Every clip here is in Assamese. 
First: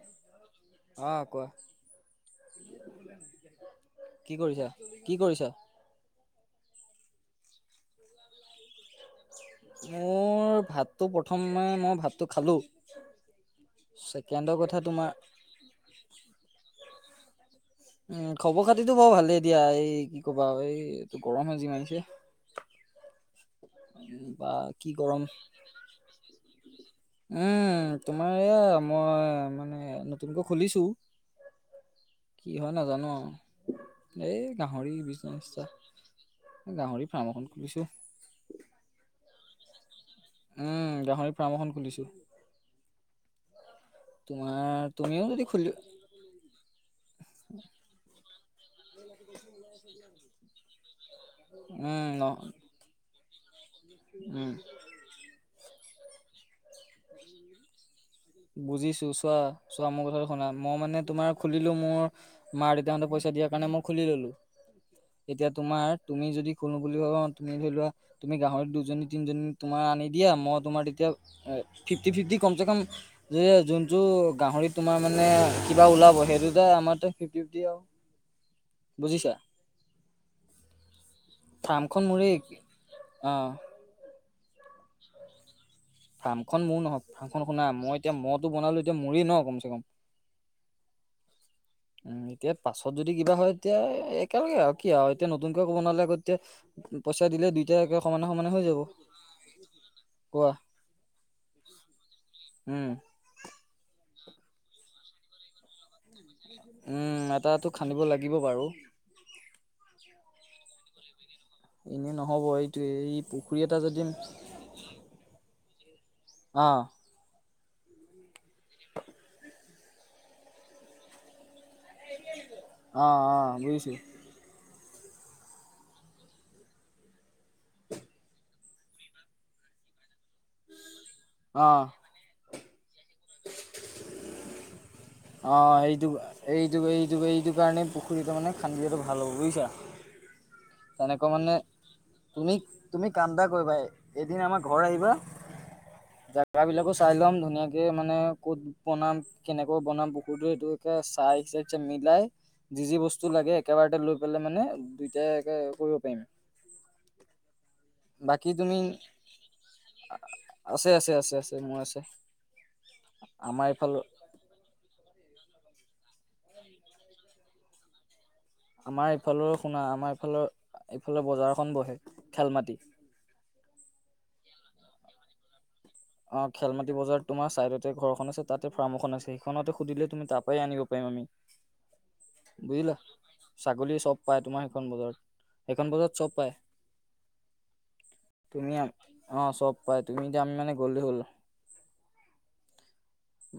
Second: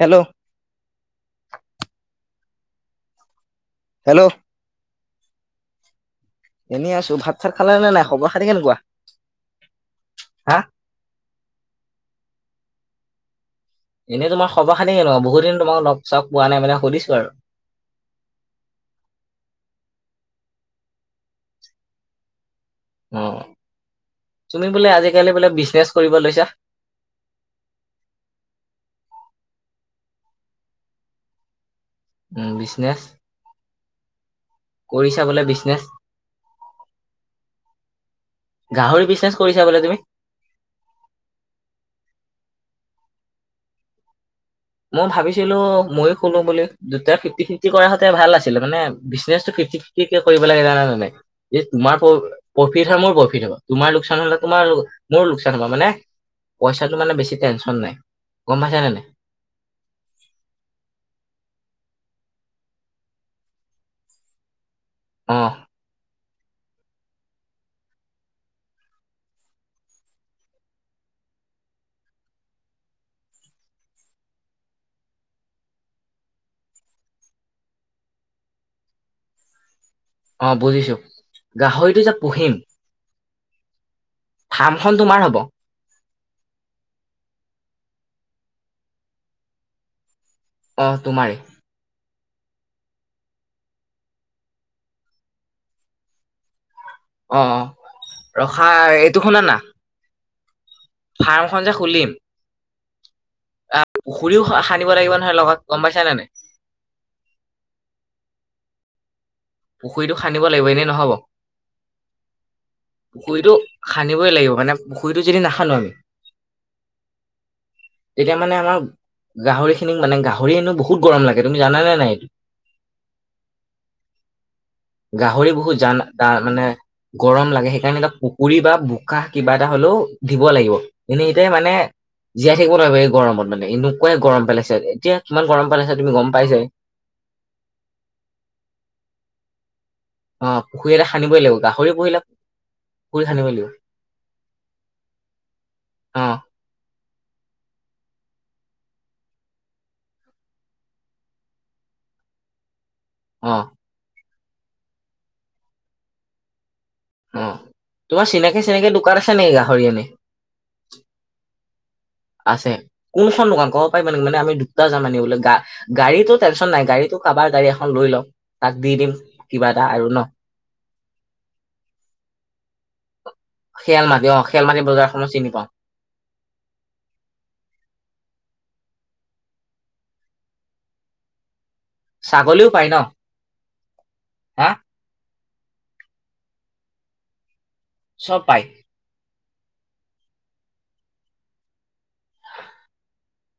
হেল্ল' অহ কোৱা হেল্ল' কি কৰিছা কি কৰিছা। এনেনি আছো ভাত চাত খালে নে নাই খবৰ খালে কেনেকুৱা। মোৰ হা? ভাতটো প্ৰথমে মই ভাতটো খালোঁ। এনেই তোমাৰ সবা খালি কনেক বহুত দিন তোমাক লগ চাক পোৱা নাই মানে সুধিছো আৰু উম খবৰ খাতিতটো বৰ ভালে দিয়া এই কি কবা এই এইটো গৰম স যি মাৰিছে। [unintelligible] অ। বা তুমি বোলে কি গৰম আজিকালি বোলে বিজনেচ কৰিব লৈছা। উম তোমাৰ এয়া মই মানে। মানে নতুনকৈ খুলিছো উম কি হয় বিজনেছ। নাজানো। এই গাহৰি কৰিছা বোলে বিজনেচ বিজনেছ গাহৰি ফাৰ্ম এখন খুলিছোঁ। গাহৰি বিজনেছ কৰিছা বোলে তুমি। উম গাহৰি ফাৰ্ম এখন খুলিছো। তোমাৰ মই তুমিও যদি ভাবিছিলো খুলি ময়ো কলো বুলি ফিফটি ফিফটি কৰা হতে ভাল আছিলে মানে বিজনে। ঠিকিকে কৰিব লাগে জানা জানে এই তোমাৰ উম ন প্ৰফিট হয় মোৰ প্ৰফিট। হব তোমাৰ লোকচান হলে উম তোম মোৰ লোকচান হ'ব মানে। পইচাটো মানে বেছি টেনচন নাই গম পাইছে নে বুজিছো নাই চোৱা চোৱা মোৰ কথা শুনা মই মানে তোমাৰ খুলিলো মোৰ মা দেউতাহঁতে পইচা দিয়াৰ কাৰণে মই খুলি ললো অ এতিয়া তোমাৰ। তুমি যদি খোলো বুলি ভাবা তুমি ধৰি লোৱা তুমি গাহৰি দুজনী তিনজনী তোমাৰ আনি দিয়া মই তোমাৰ তেতিয়া। [unintelligible] ফিফটি ফিফটি কমচে কম যে যোনটো গাহৰিত তোমাৰ মানে কিবা ওলাব সেইটো যে আমাৰ টো ফিফটি বুজিছা। অ বুজিছো গাহৰিটো যে পুহিম অঁ থাৰ্মখন তোমাৰ হব। ফাৰ্মখন মোৰ নহয় ফাৰ্মখন শুনা মই এতিয়া মটো বনালো এতিয়া মোৰিই ন কমচ কম অ তোমাৰে উম এতিয়া পাছত যদি কিবা হয় তেতিয়া একেলগে আৰু কি আৰু এতিয়া নতুনকে ক'ব নালে আ এতিয়া পইচা অ দিলে অ দুইট একে সমানে সমানে হৈ ৰখা যাব কোৱা। ফাৰ্ম খন যে খুলিম উম, আহ পুখুৰীও সানিব লাগিব নহয় লগ গমাই নাই উম এটাাতটো খান্দিব লাগিব বাৰু পুখুৰীটো খান্দিব লাগিব এনেই নহ'ব। এনেই নহ'ব এইটো এই পুখুৰীটো পুখুৰী এটা যদি সানিবই লাগিব মানে পুখুৰীটো যদি নাখানো আমি অঁ তেতিয়া মানে আমাৰ গাহৰি খিনিক মানে গাহৰিনো বহুত গৰম লাগে জানানে নাই এইটো অ অ বুজিছো গাহৰি বহুত জান মানে গৰম লাগে সেইকাৰণে এটা পুকুৰী বা বোকা কিবা এটা হলেও। দিব লাগিব এনেতে মানে অ'। জীয়াই থাকিব নোৱাৰিব এই গৰমত মানে এনেকুৱাই গৰম পেলাইছে এতিয়া কিমান অ গৰম পেলাইছে এইটো তুমি গম পাইছাই এইটো এইটো এইটো কাৰণে পুখুৰীত মানে খান্দি হেল্লো শুনিছা? অ পুখুৰী এটা তেনেকুৱা খানিবই মানে লাগিব গাহৰি পুহিলে তুমি তুমি পুখুৰী কাম এটা খানিবই লাগিব কৰিবা এদিন আমাৰ ঘৰ আহিবা। অ জাগা বিলাকো চাই ল'ম ধুনীয়াকে মানে ক'ত বনাম কেনেকৈ বনাম পুখুৰীটো এইটো [unintelligible] বিলাই। যি যি বস্তু লাগে অ একেবাৰতে লৈ পেলাই মানে, দুইটাই [unintelligible] কৰিব পাৰিম। অ', তোমাৰ বাকী চিনাকি তুমি চিনাকি দোকান আছে নেকি গাহৰি আনি। আছে আছে আছে আছে মোৰ আছে আছে কোন মখন আমাৰ দোকান ক'ব এইফালৰ পাৰিবা নেকি মানে আমি দুটা যাম আনিবলে গা গাড়ীটো টেনশন নাই গাড়ীটো কাবাৰ গাড়ী এখন লৈ লওঁ। আমাৰ ইফালৰ শুনা আমাৰ ইফালৰ, এইফালৰ বজাৰ এখন বহে খেলমাটি। খিয়াল মাটি অ', খিয়াল মাটি বজাৰখনক চিনি পাও। অ', খেল মাটি বজাৰ তোমাৰ চাইডতে ঘৰখন আছে তাতে ফাৰ্ম এখন আছে সেইখনতে সুধিলে তুমি তাৰ পৰাই আনিব পাৰিম। ছাগলীও পায় ন বুজিলা, ছাগলীৰ চব পাই হা তোমাৰ সেইখন বজাৰত। এইখন বজাৰত চব পায়। চব পায় তুমি, অ', চব পাই তুমি যাম মানে গলে হ'ল।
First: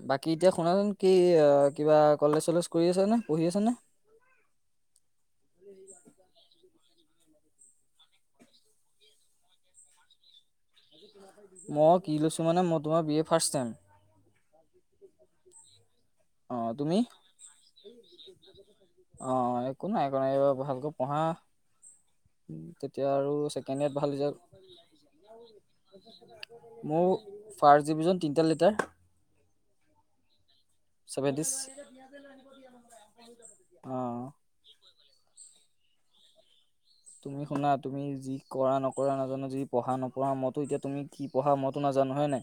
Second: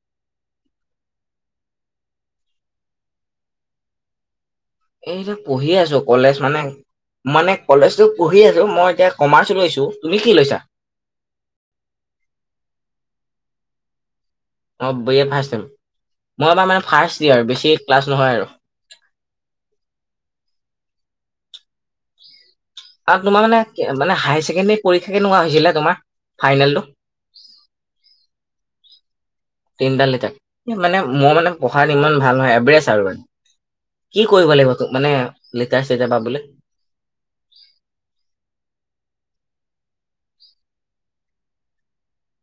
বাকী এতিয়া শুনাচোন কি কিবা কলেজ চলেজ কৰি আছে নে, পঢ়ি আছা নে? [inaudible] এইটো পঢ়িয়ে আছো কলেজ মানে মানে কলেজত পঢ়ি আছো মই এতিয়া কমাৰ্চ লৈছো, তুমি কি লৈছা? মই কি লৈছো মানে মই তোমাৰ বি এ ফাৰ্ষ্ট চেম। অ', বি এ ফাষ্ট চেম। মই অ এইবাৰ মানে তুমি ফাষ্টয়িয়াৰ বেছি ক্লাছ নহয় আৰু। অ একো নাই একো নাই এইবাৰ ভালকৈ পঢ়া উম, তেতিয়া আৰু তোমাৰ মানে, ছেকেণ্ড ইয়েৰত ভাল মানে ৰিজাল্ট হায়াৰ ছেকেণ্ডৰী পৰীক্ষা কেনেকুৱা হৈছিলে তোমাৰ? ফাইনেলটো মোৰ ফাৰ্ষ্ট ডিভিজন তিনটাত লেটাৰ। তিনটাত লেটাৰ। মানে মই ছেভেনটিছ মানে পঢ়াত ইমান ভাল নহয় এভাৰেজ আৰু, অ কি কৰিব লাগিব তোক? মানে লেটাৰ চেটাৰ পাবলে। তুমি শুনা তুমি যি কৰা নকৰা ন জানো যি পঢ়া নপঢ়া মইতো এতিয়া তুমি কি পঢ়া মইতো নাজানো হয়নে?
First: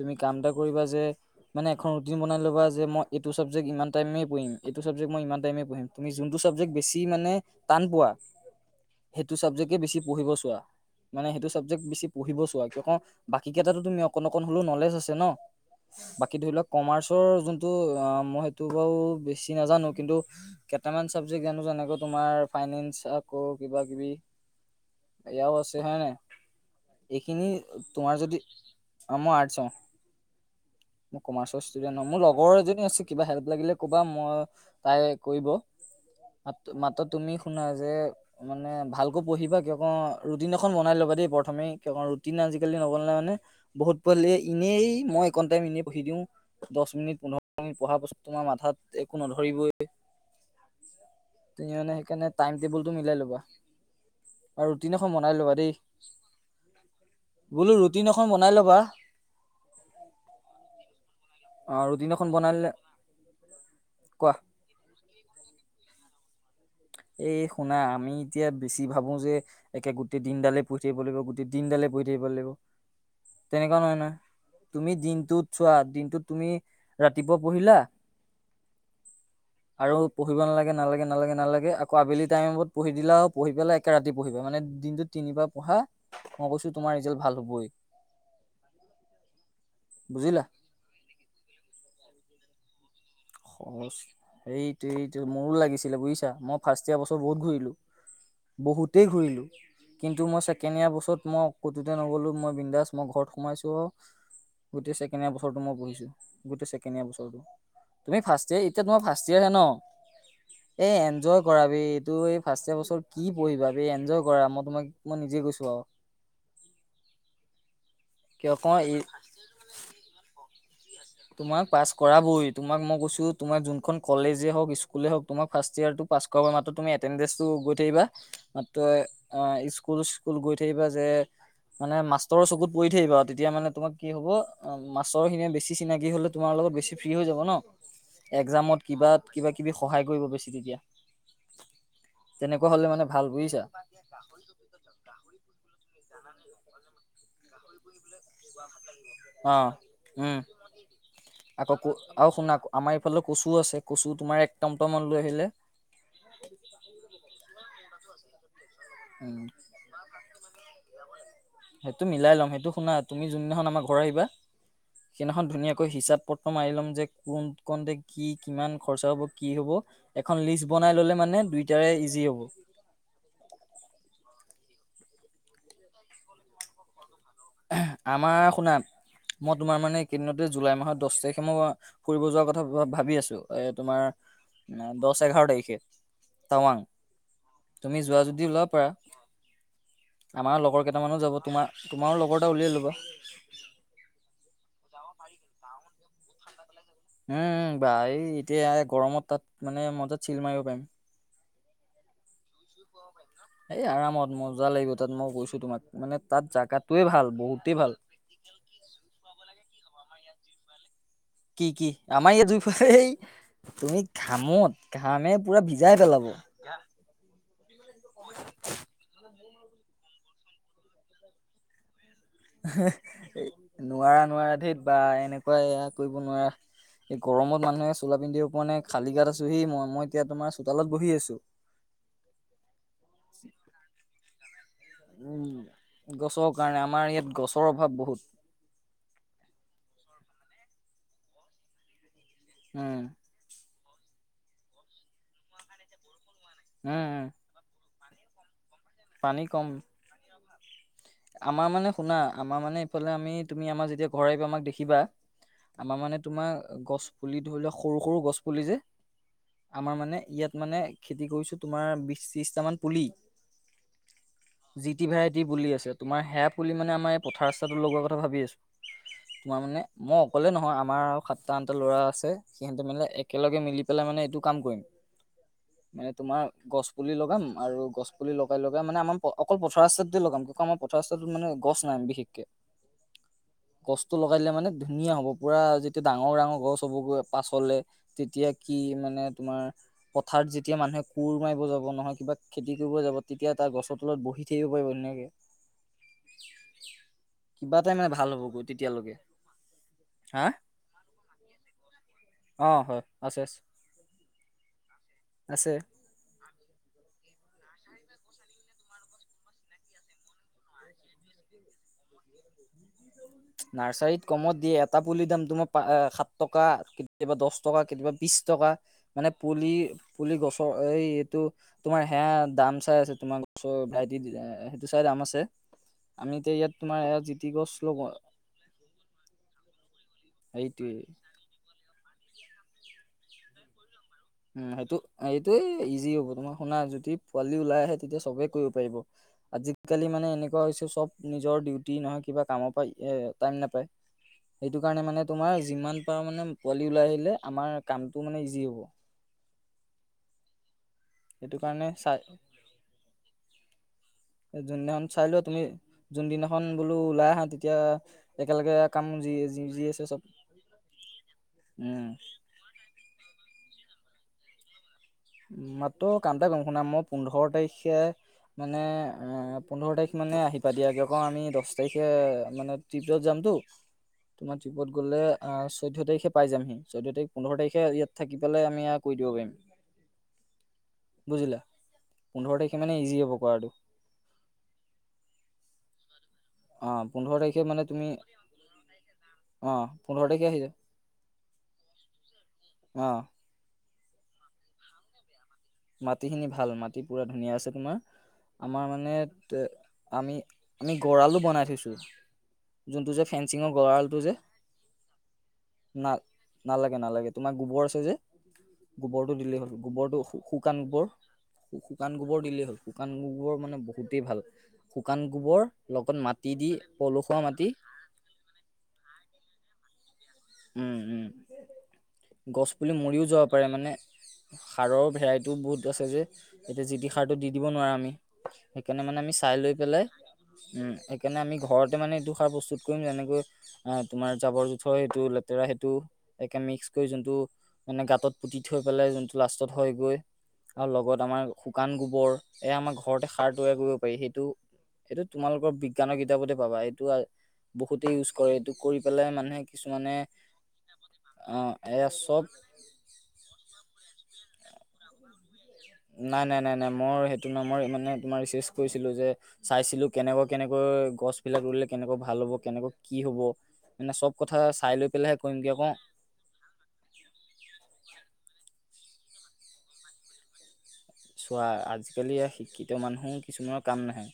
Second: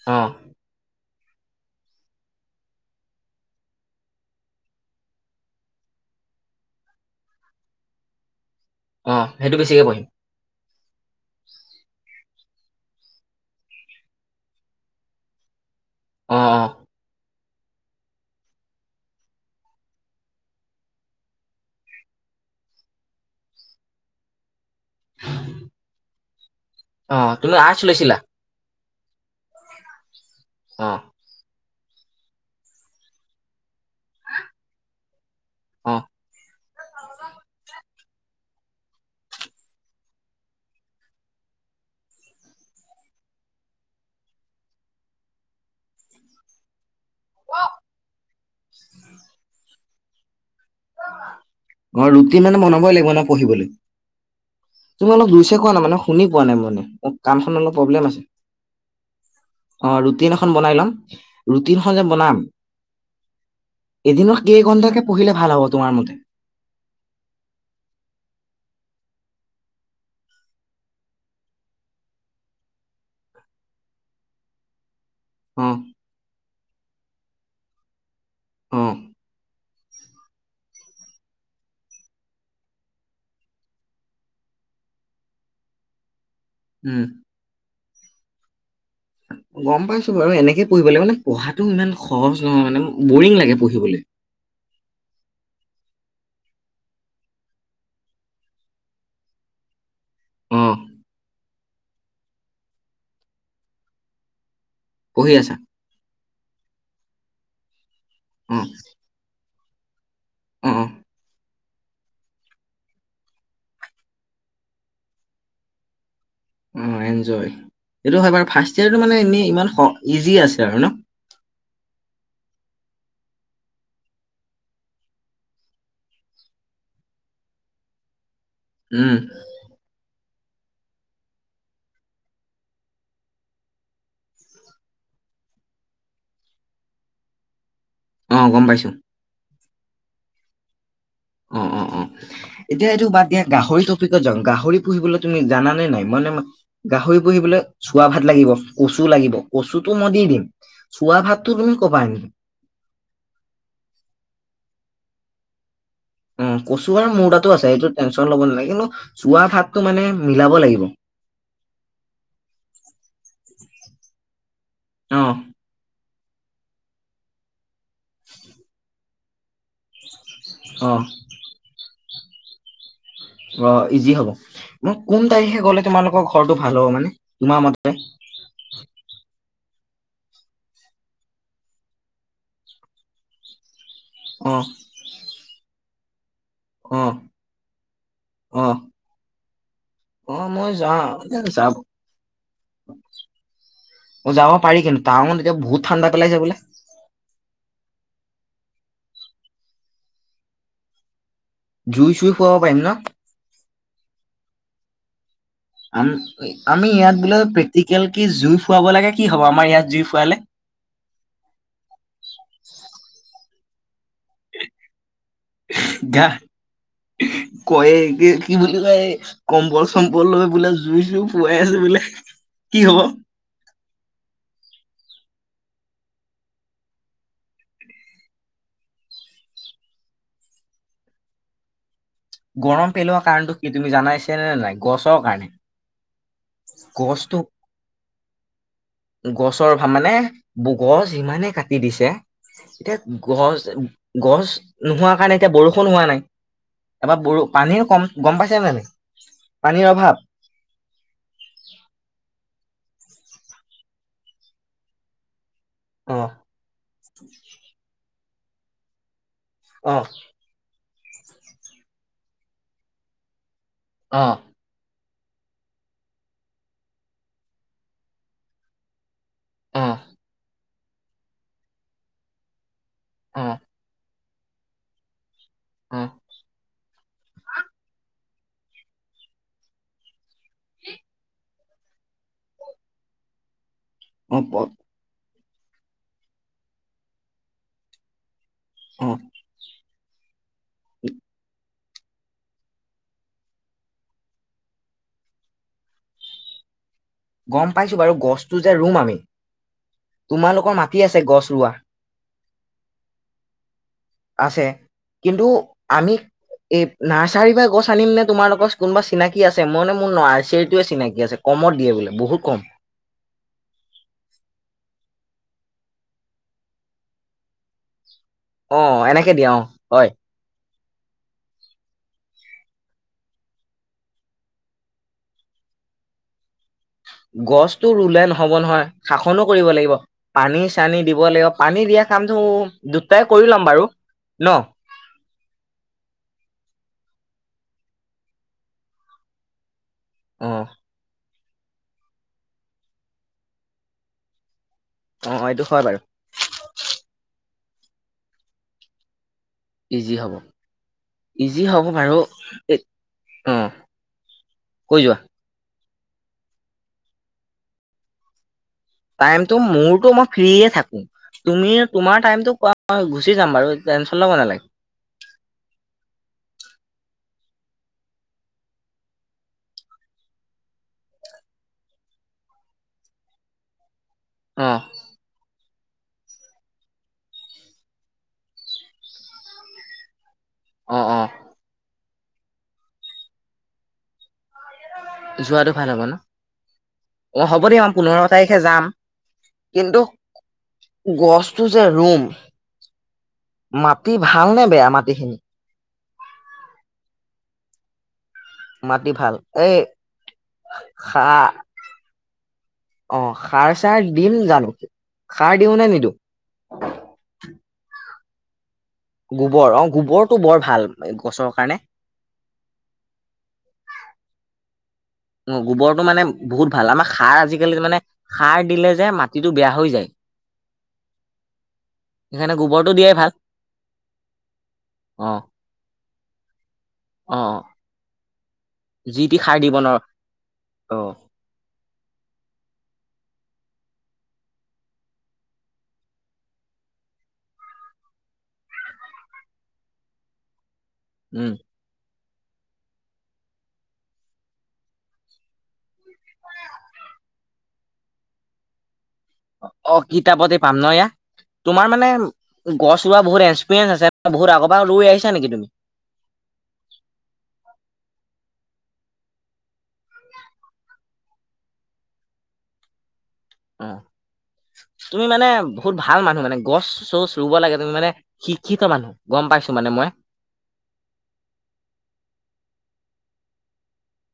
তুমি অ কাম এটা কৰিবা যে মানে এখন ৰুটিন বনাই ল'বা যে মই এইটো ছাবজেক্ট ইমান টাইমে পঢ়িম, এইটো ছাবজেক্ট মই ইমান টাইমে পঢ়িম, তুমি যোনটো ছাবজেক্ট বেছি মানে, টান পোৱা অ সেইটো ছাবজেক্টে বেছিকে বেছি পঢ়িম পঢ়িব চোৱা, মানে সেইটো ছাবজেক্টে বেছি পঢ়িব চো [unintelligible] বাকী কেইটাতো তুমি অকন অকন হলেও নলেজ আছে ন? বাকী অ ধৰি অ লওক কমাৰ্চৰ, যোন টো মই সেইটো বাৰু বেছি নাজানো কিন্তু কেইটামান ছাবজেক্ট জানো যেনেকে তোমাৰ ফাইনেন্স আকৌ কিবা কিবি, এয়াও আছে হয়নে? অ এইখিনি তুমি আৰ্টছ তোমাৰ লৈছিলা যদি, মই আৰ্টৰ, অ মই কমাৰ্চ। ষ্টুডেণ্ট ন, মোৰ লগৰ এজনী আছে কিবা হেল্প লাগিলে কবা মই, তাই কৰিব অ ম মাত্ৰ তুমি শুনা যে মানে ভালকো পঢ়িবা কিয় কও ৰুটিন এখন বনাই ল'বা দেই প্ৰথমে কিয় কও ৰুটিন আজিকালি নবনালে [unintelligible] বহুত পোৱালি এনেই মই একন টাইম এনেই পঢ়ি দিওঁ দশ মিনিট পোন্ধৰ মিনিট পঢ়াৰ পাছত তোমাৰ মাথাত একো নধৰিবই। তুমি মানে অ সেইকাৰণে ৰুটিন টাইম টেবুল [unintelligible] লাগিব ন পঢ়িবলে। এখন তুমি অলপ বনাই ল'বা জোৰছে দেই কোৱা না‌ মানে শুনি পোৱা নাই মই মানে, মোৰ কাণখন বোলো অলপ প্ৰব্লেম ৰুটিন আছে। এখন বনাই ল'বা অ', ৰুটিন এখন বনাই লম। অ ৰুটিনখন যে ৰুটিন এখন বনাম, বনাই কোৱা এদিনত কেই ঘন্টাকে পঢ়িলে ভাল হ'ব? তোমাৰ মতে এই শুনা আমি এতিয়া বেছি ভাবো যে একে গোটেই দিনডালে পঢ়ি থাকিব লাগিব গোটেই দিন দিন দালে বহি থাকিব লাগিব তেনেকুৱা নহয় নহয় তুমি দিন দিনটোত অ চোৱা দিনটোত তুমি ৰাতিপুৱা পঢ়িলা অ [inaudible] আৰু পঢ়িবা নালাগে নালাগে - নালাগে আক আবেলি টাইমত পঢ়ি দিলা পঢ়ি পেলাই একে ৰাতি পঢ়িবা মানে দিনটো তিনিবাৰ পঢ়া মই কৈছো তোমাৰ উম ৰিজাল্ট ভাল হবই। গম পাইছো বাৰু বুজিলা এনেকৈ পঢ়িব লাগিব মানে পঢ়াটো ইমান সহজ নহয় মানে বৰিং লাগে সহজ পঢ়িবলে। সেইটো সেইটো মোৰো লাগিছিলে বুজিছা মই ফাৰ্ষ্ট ইয়াৰ বছৰ বহুত ঘূৰিলো - বহুতেই ঘূৰিলো। কিন্তু মই ছেকেণ্ড অ', ইয়াৰ বছৰত মই ক'তোতে নগলো মই বিন্দাস মই ঘৰত সোমাইছো আৰু গোটেই ছেকেণ্ড ইয়াৰ পঢ়ি আছা বছৰটো মই বহিছো গোটেই ছেকেণ্ডয়াৰ বছৰটো। তুমি ফাষ্ট অ', ইয়াৰ এতিয়া তোমাৰ ফাষ্ট ইয়াৰ হে ন? অ', এ অ', এনজয় কৰা বে এইটো এই ফাষ্ট ইয়াৰ বছৰ কি পঢ়িবা বে এনজয় কৰা মই তোমাক মই নিজে কৈছো আও। উম, এনজয় এইটো হয় বাৰু কিয় ফাৰ্ষ্ট কওঁ এই ইয়েৰটো মানে এনে ইমান সহ ইজি আছে আৰু ন'। তোমাক পাছ কৰাবই তোমাক মই কৈছো তোমাৰ যোনখন কলেজে হওক, স্কুলে হওক তোমাৰ ফাৰ্ষ্ট ইয়াৰটো পাচ কৰাব মাত্ৰ তুমি এটেনডেন্সটো গৈ উম, [unintelligible] কুল গৈ থাকিবা যে মানে মাষ্টৰৰ চকুত পৰি থাকিবা আৰু তেতিয়া মানে তোমাৰ কি হ'ব মাষ্টৰখিনিয়ে বেছি চিনাকি হ'লে তোমাৰলগত বেছি ফ্ৰী হৈ যাব ন' অ', গম একজামত পাইছো। কিবাত কিবা কিবি সহায় কৰিব বেছি তেতিয়া। অ', - অ', -অ তেনেকুৱা ', হলে এতিয়া মানে এইটো ভাল বাদ দিয়া বুজিছা গাহৰি টপিকত যাও গাহৰি পুহিবলৈ তুমি জানা নে নাই? মানে গাহৰি পুহিবলে চুৱা ভাত লাগিব কচু লাগিব অ কচুটো মই দি উম দিম চুৱা ভাতটো আকৌ তুমি ক কপা আনিবা? আৰু শুনা আমাৰ এইফালে কচু আছে কচু তোমাৰ একতমতমট লৈ আহিলে অ', [inaudible] কচু বাৰু মোৰতাতো আছে সেইটো টেনচন ল'ব নালাগে কিন্তু চুৱা উম ভাতটো মানে মিলাব লাগিব। সেইটো মিলাই ল'ম সেইটো শুনা তুমি যোনদিনাখন আমাৰ ঘৰ আহিবা অ', সেইদিনাখন ধুনীয়াকৈ হিচাপ পট মাৰি ল'ম যে কোন কণ্টে কি কিমান খৰচা হ'ব কি হ'ব। এখন লিষ্ট বনাই অ'। ললে মানে দুইটাৰে ইজি হ'ব। মোক কোন তাৰিখে গ'লে তোমালোকৰ ঘৰটো ভাল হ'ব মানে? তোমাৰ মতে [unintelligible] আমাৰ শুনা মই তোমাৰ মানে এইকেইদিনতে জুলাই মাহত দছ তাৰিখে মই ফুৰিব যোৱাৰ কথা ভাবি আছো এ তোমাৰ অ দছ, এঘাৰ তাৰিখে টাৱাং অ তুমি যোৱা যদি অ ওলাব পাৰা? অ আমাৰ মই লগৰ যা কেইটামানো যাব তোমাৰ তোমাৰো লগৰ এটা উলিয়াই লবা যাব পাৰি কিন্তু টাৱাং ত এতিয়া বহুত ঠাণ্ডা পেলাইছে বোলে? উম -উম বা এই এতিয়া গৰমত তাত মানে মজাত চিল মাৰিব পাৰিম। জুই চুই ফুৱাব পাৰিম ন'? এই আৰামত মজা লাগিব তাত মই গৈছো। আম -আমি ইয়াত বোলে বহুতেই ভাল। প্ৰেক্টিকেল কি জুই ফুৱাব লাগে কি হ'ব আমাৰ ইয়াত জুই ফোৱালে? কি-কি আমাৰ ইয়াত জুই ফুৱালে এই তুমি ঘামত ঘামে পুৰা ভিজাই পেলাব কয়ে কি -কি বুলি কয় এই কম্বল চম্বল লৈ বোলে জুই চুই ফোৱাই আছো বোলে। কি হ'ব [unintelligible] নোৱাৰা-নোৱাৰা ধেত বা এনেকুৱাই এয়া কৰিব নোৱাৰা। এই গৰমত মানুহে চোলা পিন্ধিব পৰা নাই খালী গাত আছো সি মই- মই এতিয়া তোমাৰ চোতালত বহি আছো। [inaudible] গৰম পেলোৱা কাৰণটো কি তুমি জানাইছা নে নাই গছৰ উম কাৰণে। গছৰ কাৰণে আমাৰ ইয়াত গছটো গছৰ অভাৱ বহুত গছৰ মানে বু [unintelligible] গছ ইমানে কাটি দিছে এতিয়া উম গছ গছ নোহোৱা কাৰণে এতিয়া বৰষুণ হোৱা নাই উম ত উম। ব পানী কম গম পাইছে নাই। পানী কম। পানীৰ অভাৱ আমাৰ মানে শুনা আমাৰ মানে এইফালে আমি তুমি আমাৰ যেতিয়া ঘৰ আহিব আমাক দেখিবা- আমাৰ অ মানে তোমাৰ গছ পুলি ধৰি লোৱা সৰু সৰু গছ পুলি যে অ আমাৰ মানে ইয়াত মানে খেতি কৰিছোঁ তোমাৰ বিশ ত্ৰিশটামান পুলি অ কিটি ভেৰাইটি বুলি আছে তোমাৰ হে বুলি মানে আমাৰ এই পথাৰ ৰাস্তাটো লগোৱাৰ কথা ভাবি আছো [unintelligible] তোমাৰ মানে অ মই অকলে নহয় আমাৰ আৰু সাতটা আঠটা ল'ৰা আছে। সহেতে মানে অ একেলগে মিলি পেলাই মানে এইটো কাম কৰিম অ মানে তোমাৰ গছ পুলি লগাম আৰু গছ পুলি লগাই লগাই মানে আমাৰ অকল পথাৰ আছে দি লগাম কি আমাৰ পথাৰত মানে গছ নাই বিশেষকে গছতটো লগাইে মানে ধুনীয়া হ'ব। পুৰা যেতিয়া ডাঙৰ ডাঙৰ গছ হ'ব গৈ পাচলে তেতিয়া কি অ' মানে তোমাৰ পথাৰত যেতিয়া মানুহে কোৰ মাৰিব যাব। নহয় কিবা খেতি কৰিব যাব তেতিয়া তাৰ গছৰ তলত বহি থাকিব পাৰিব ধুনীয়াকে গম কিবা এটাই পাইছো মানে বাৰু ভাল গছটো হ'বগৈ যে ৰুম তেতিয়ালৈকে আমি হা তোমালোকৰ মাটি আছে গছ ৰোৱা। অহ, হয় আছে-আছে। আছে কিন্তু আমি এই নাৰ্চ চাৰি বা গছ আনিম নে তোমালোকৰ কোনোবা চিনাক আ মইে মোৰ আ আৰ চিনাকি আছে কমত দিয়ে বহুত। কম। [unintelligible] নাৰ্চাৰীত কমত দিয়ে এটা পুলিৰ দাম তোমাৰ সাত টকা কেতিয়াবা দহ টকা কেতিয়াবা। ত্ৰিছ টকা অ মানে এনেকে দিয়া অ পুলি হয় পুলি গছৰ- এই এইটো তোমাৰ সেয়া দাম চাই আছে তোমাৰ গছৰ ভেৰাইটি সেইটো চাই দাম আছে। আমি এতিয়া ইয়াত তোমাৰ এ জিতি গছ্ল হ'ব নহয় শাসনো কৰিব লাগিব পানী সেইটোৱে চানী দিব লাগিব পানী দিয়াক। কামটো দুটাই কৰি লম বাৰু ন উম সেইটো এইটোয়ে ইজি হব তোমাৰ শুনা যদি যদি পোৱালি ওলাই আহে তেতিয়া সবে কৰিব পাৰিব আজিকালি মানে অ এনেকুৱা হৈছে চব। নিজৰ ডিউটি নহয় কিবা কামৰ পৰা টাইম নাপায়। সেইটো কাৰণে মানে অ তোমাৰ এইটো হয় বাৰু যিমান পাৰ মানে পোৱালি ওলাই আহিলে আমাৰ কামটো মানে ইজি হ'ব। ইজি হ'ব সেইটো ইজি হ'ব কাৰণে বাৰু চাই অ যোনদিনাখন কৈ যোৱা। চাই লোৱা তুমি যোনদিনাখন বোলো ওলাই আহা তেতিয়া একেলগে কাম যি টাইমত যি যি আছে মোৰতো চব মই ফ্ৰয়ে থাকো তুমি উম। তোমাৰ টাইমতো কোৱা মই গুচি যাম বাৰু টেনশ্যন লব নালাগে। কামত গম শুনাম মই পোন্ধৰ তাৰিখে। মানে অ পোন্ধৰ তাৰিখ মানে আহি পা দিয়ে অক আমি দহ তাৰিখে মানে ত যাম। তোমাৰ অ টিপত গলে চৈধ্য তাৰিখে পাই যামহি চৈধ্য তাৰিখ পোন্ধৰ তাৰিখে ইয়াত থাকি পেল আমিয়া কৰি দিব পাৰিম। অ অ। বুজিলা পোন্ধৰ তাৰিখে মানে ইজি হ'ব কৰাটো। যোৱাতটো ভাল হ'ব ন অ পোন্ধৰ অ তাৰিখে হ'ব দিয় মানে ম তুমি পোন্ধৰ তাৰিখে যাম। অ কিন্তু পোন্ধৰ তাৰিখে আহি যাম গছটো যে ৰুম মাপ অ মাটি ভাল নে বেয়া মাটিখিনি মাটিখিনি ভাল মাটি পুৰা ধুনীয়া আছে তোমাৰ। আমাৰ মাটি ভাল মানে এই আমি আমি গঁৰালো বনাই থৈছো যোনটো যে অঁ ফেঞ্চিঙৰ খাৰ চাৰ গঁৰালটো যে দম জানোকি না নালাগে নালাগে তোমাৰ গোবৰ যে গোবৰটো দিলেই গোবৰ হ'ল অ গোবৰটো বৰ শুকান ভাল গোবৰ গছৰ কাৰণে শুকান গোবৰ দিলেই হ'ল শুকান গোবৰ মানে বহুতেই ভাল। শুকান গোবৰ গোবৰটো লগত মানে মাটি দি বহুত ভাল আমাৰ পলসুৱা সাৰ মাটি আজিকালি মানে সাৰ দিলে যে মাটিটো বেয়া হৈ যায়। উম উম সেইকাৰণে গছ গোবৰটো পুলি দিয়াই মৰিওঁ ভাল যাব পাৰে মানে। সাৰৰ অ ভেৰাইটিও বহুত আছে যে এতিয়া জি টি সাৰটো অ অ দি দিব নোৱাৰা আমি। সেইকাৰণে মানে যি আমি টি সাৰ চাই লৈ দিব নোৱাৰ পেলাই উম অ সেইকাৰণে আমি ঘৰতে মানে এই দুখাৰ বস্তু। কৰিম যেনেকৈ অঁ তোমাৰ জাবৰ জোথৰ সেইটো। লাতেৰা সেইটো একে মিক্স কৰি যোনটো মানে গাঁতত পুতি থৈ পেলাই যোনটো লাষ্টত হয়গৈ। আৰু লগত আমাৰ উম শুকান গোবৰ এয়া আমাৰ ঘৰতে সাৰ তৈয়াৰ কৰিব পাৰি সেইটো। এইটো তোমালোকৰ বিজ্ঞানৰ কিতাপতে পাবা এইটো বহুতেই ইউজ কৰে এইটো কৰি পেলাই মানুহে অ কিছুমানে পাম ন ইয়া অ তোমাৰ মানে এয়া চব গছ ৰোৱা বহুত এক্সপিৰিয়েঞ্চ আছে বহুত আগৰ পৰা লৈ আহিছেটিমন। নেকি তুমি। নাই নাই নাই নাই মোৰ সেইটো ন ম মানে তোমাৰ চি। কৰিছিলো যে চাইছিলো কেনেকা কেনেকৈ গছ বিলাক ৰুলে কেনেকুৱা ভাল হ'ব কেনেকৱা। অ মানে চব ক। তুমি মানে বহুত ভাল মানুহ মানে গছ চছ ৰুব লাগে তুমি মানে শিক্ষিত মানুহ। গম পাইছো মানে মই। চোৱা আজিকালি শিক্ষিত মানুহো কিছুমানৰ কাম নাহে।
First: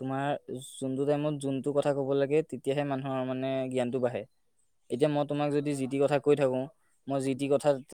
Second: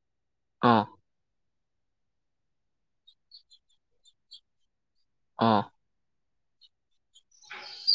তোমাৰ অ যোনটো টাইমত যোনটো কথা কব লাগে তেতিয়াহে মানুহৰ মানে জ্ঞানটো বাঢ়ে। এতিয়া মই তোমাক অ যদি যি টি কথা কৈ থাকো মই যি টি কথাত।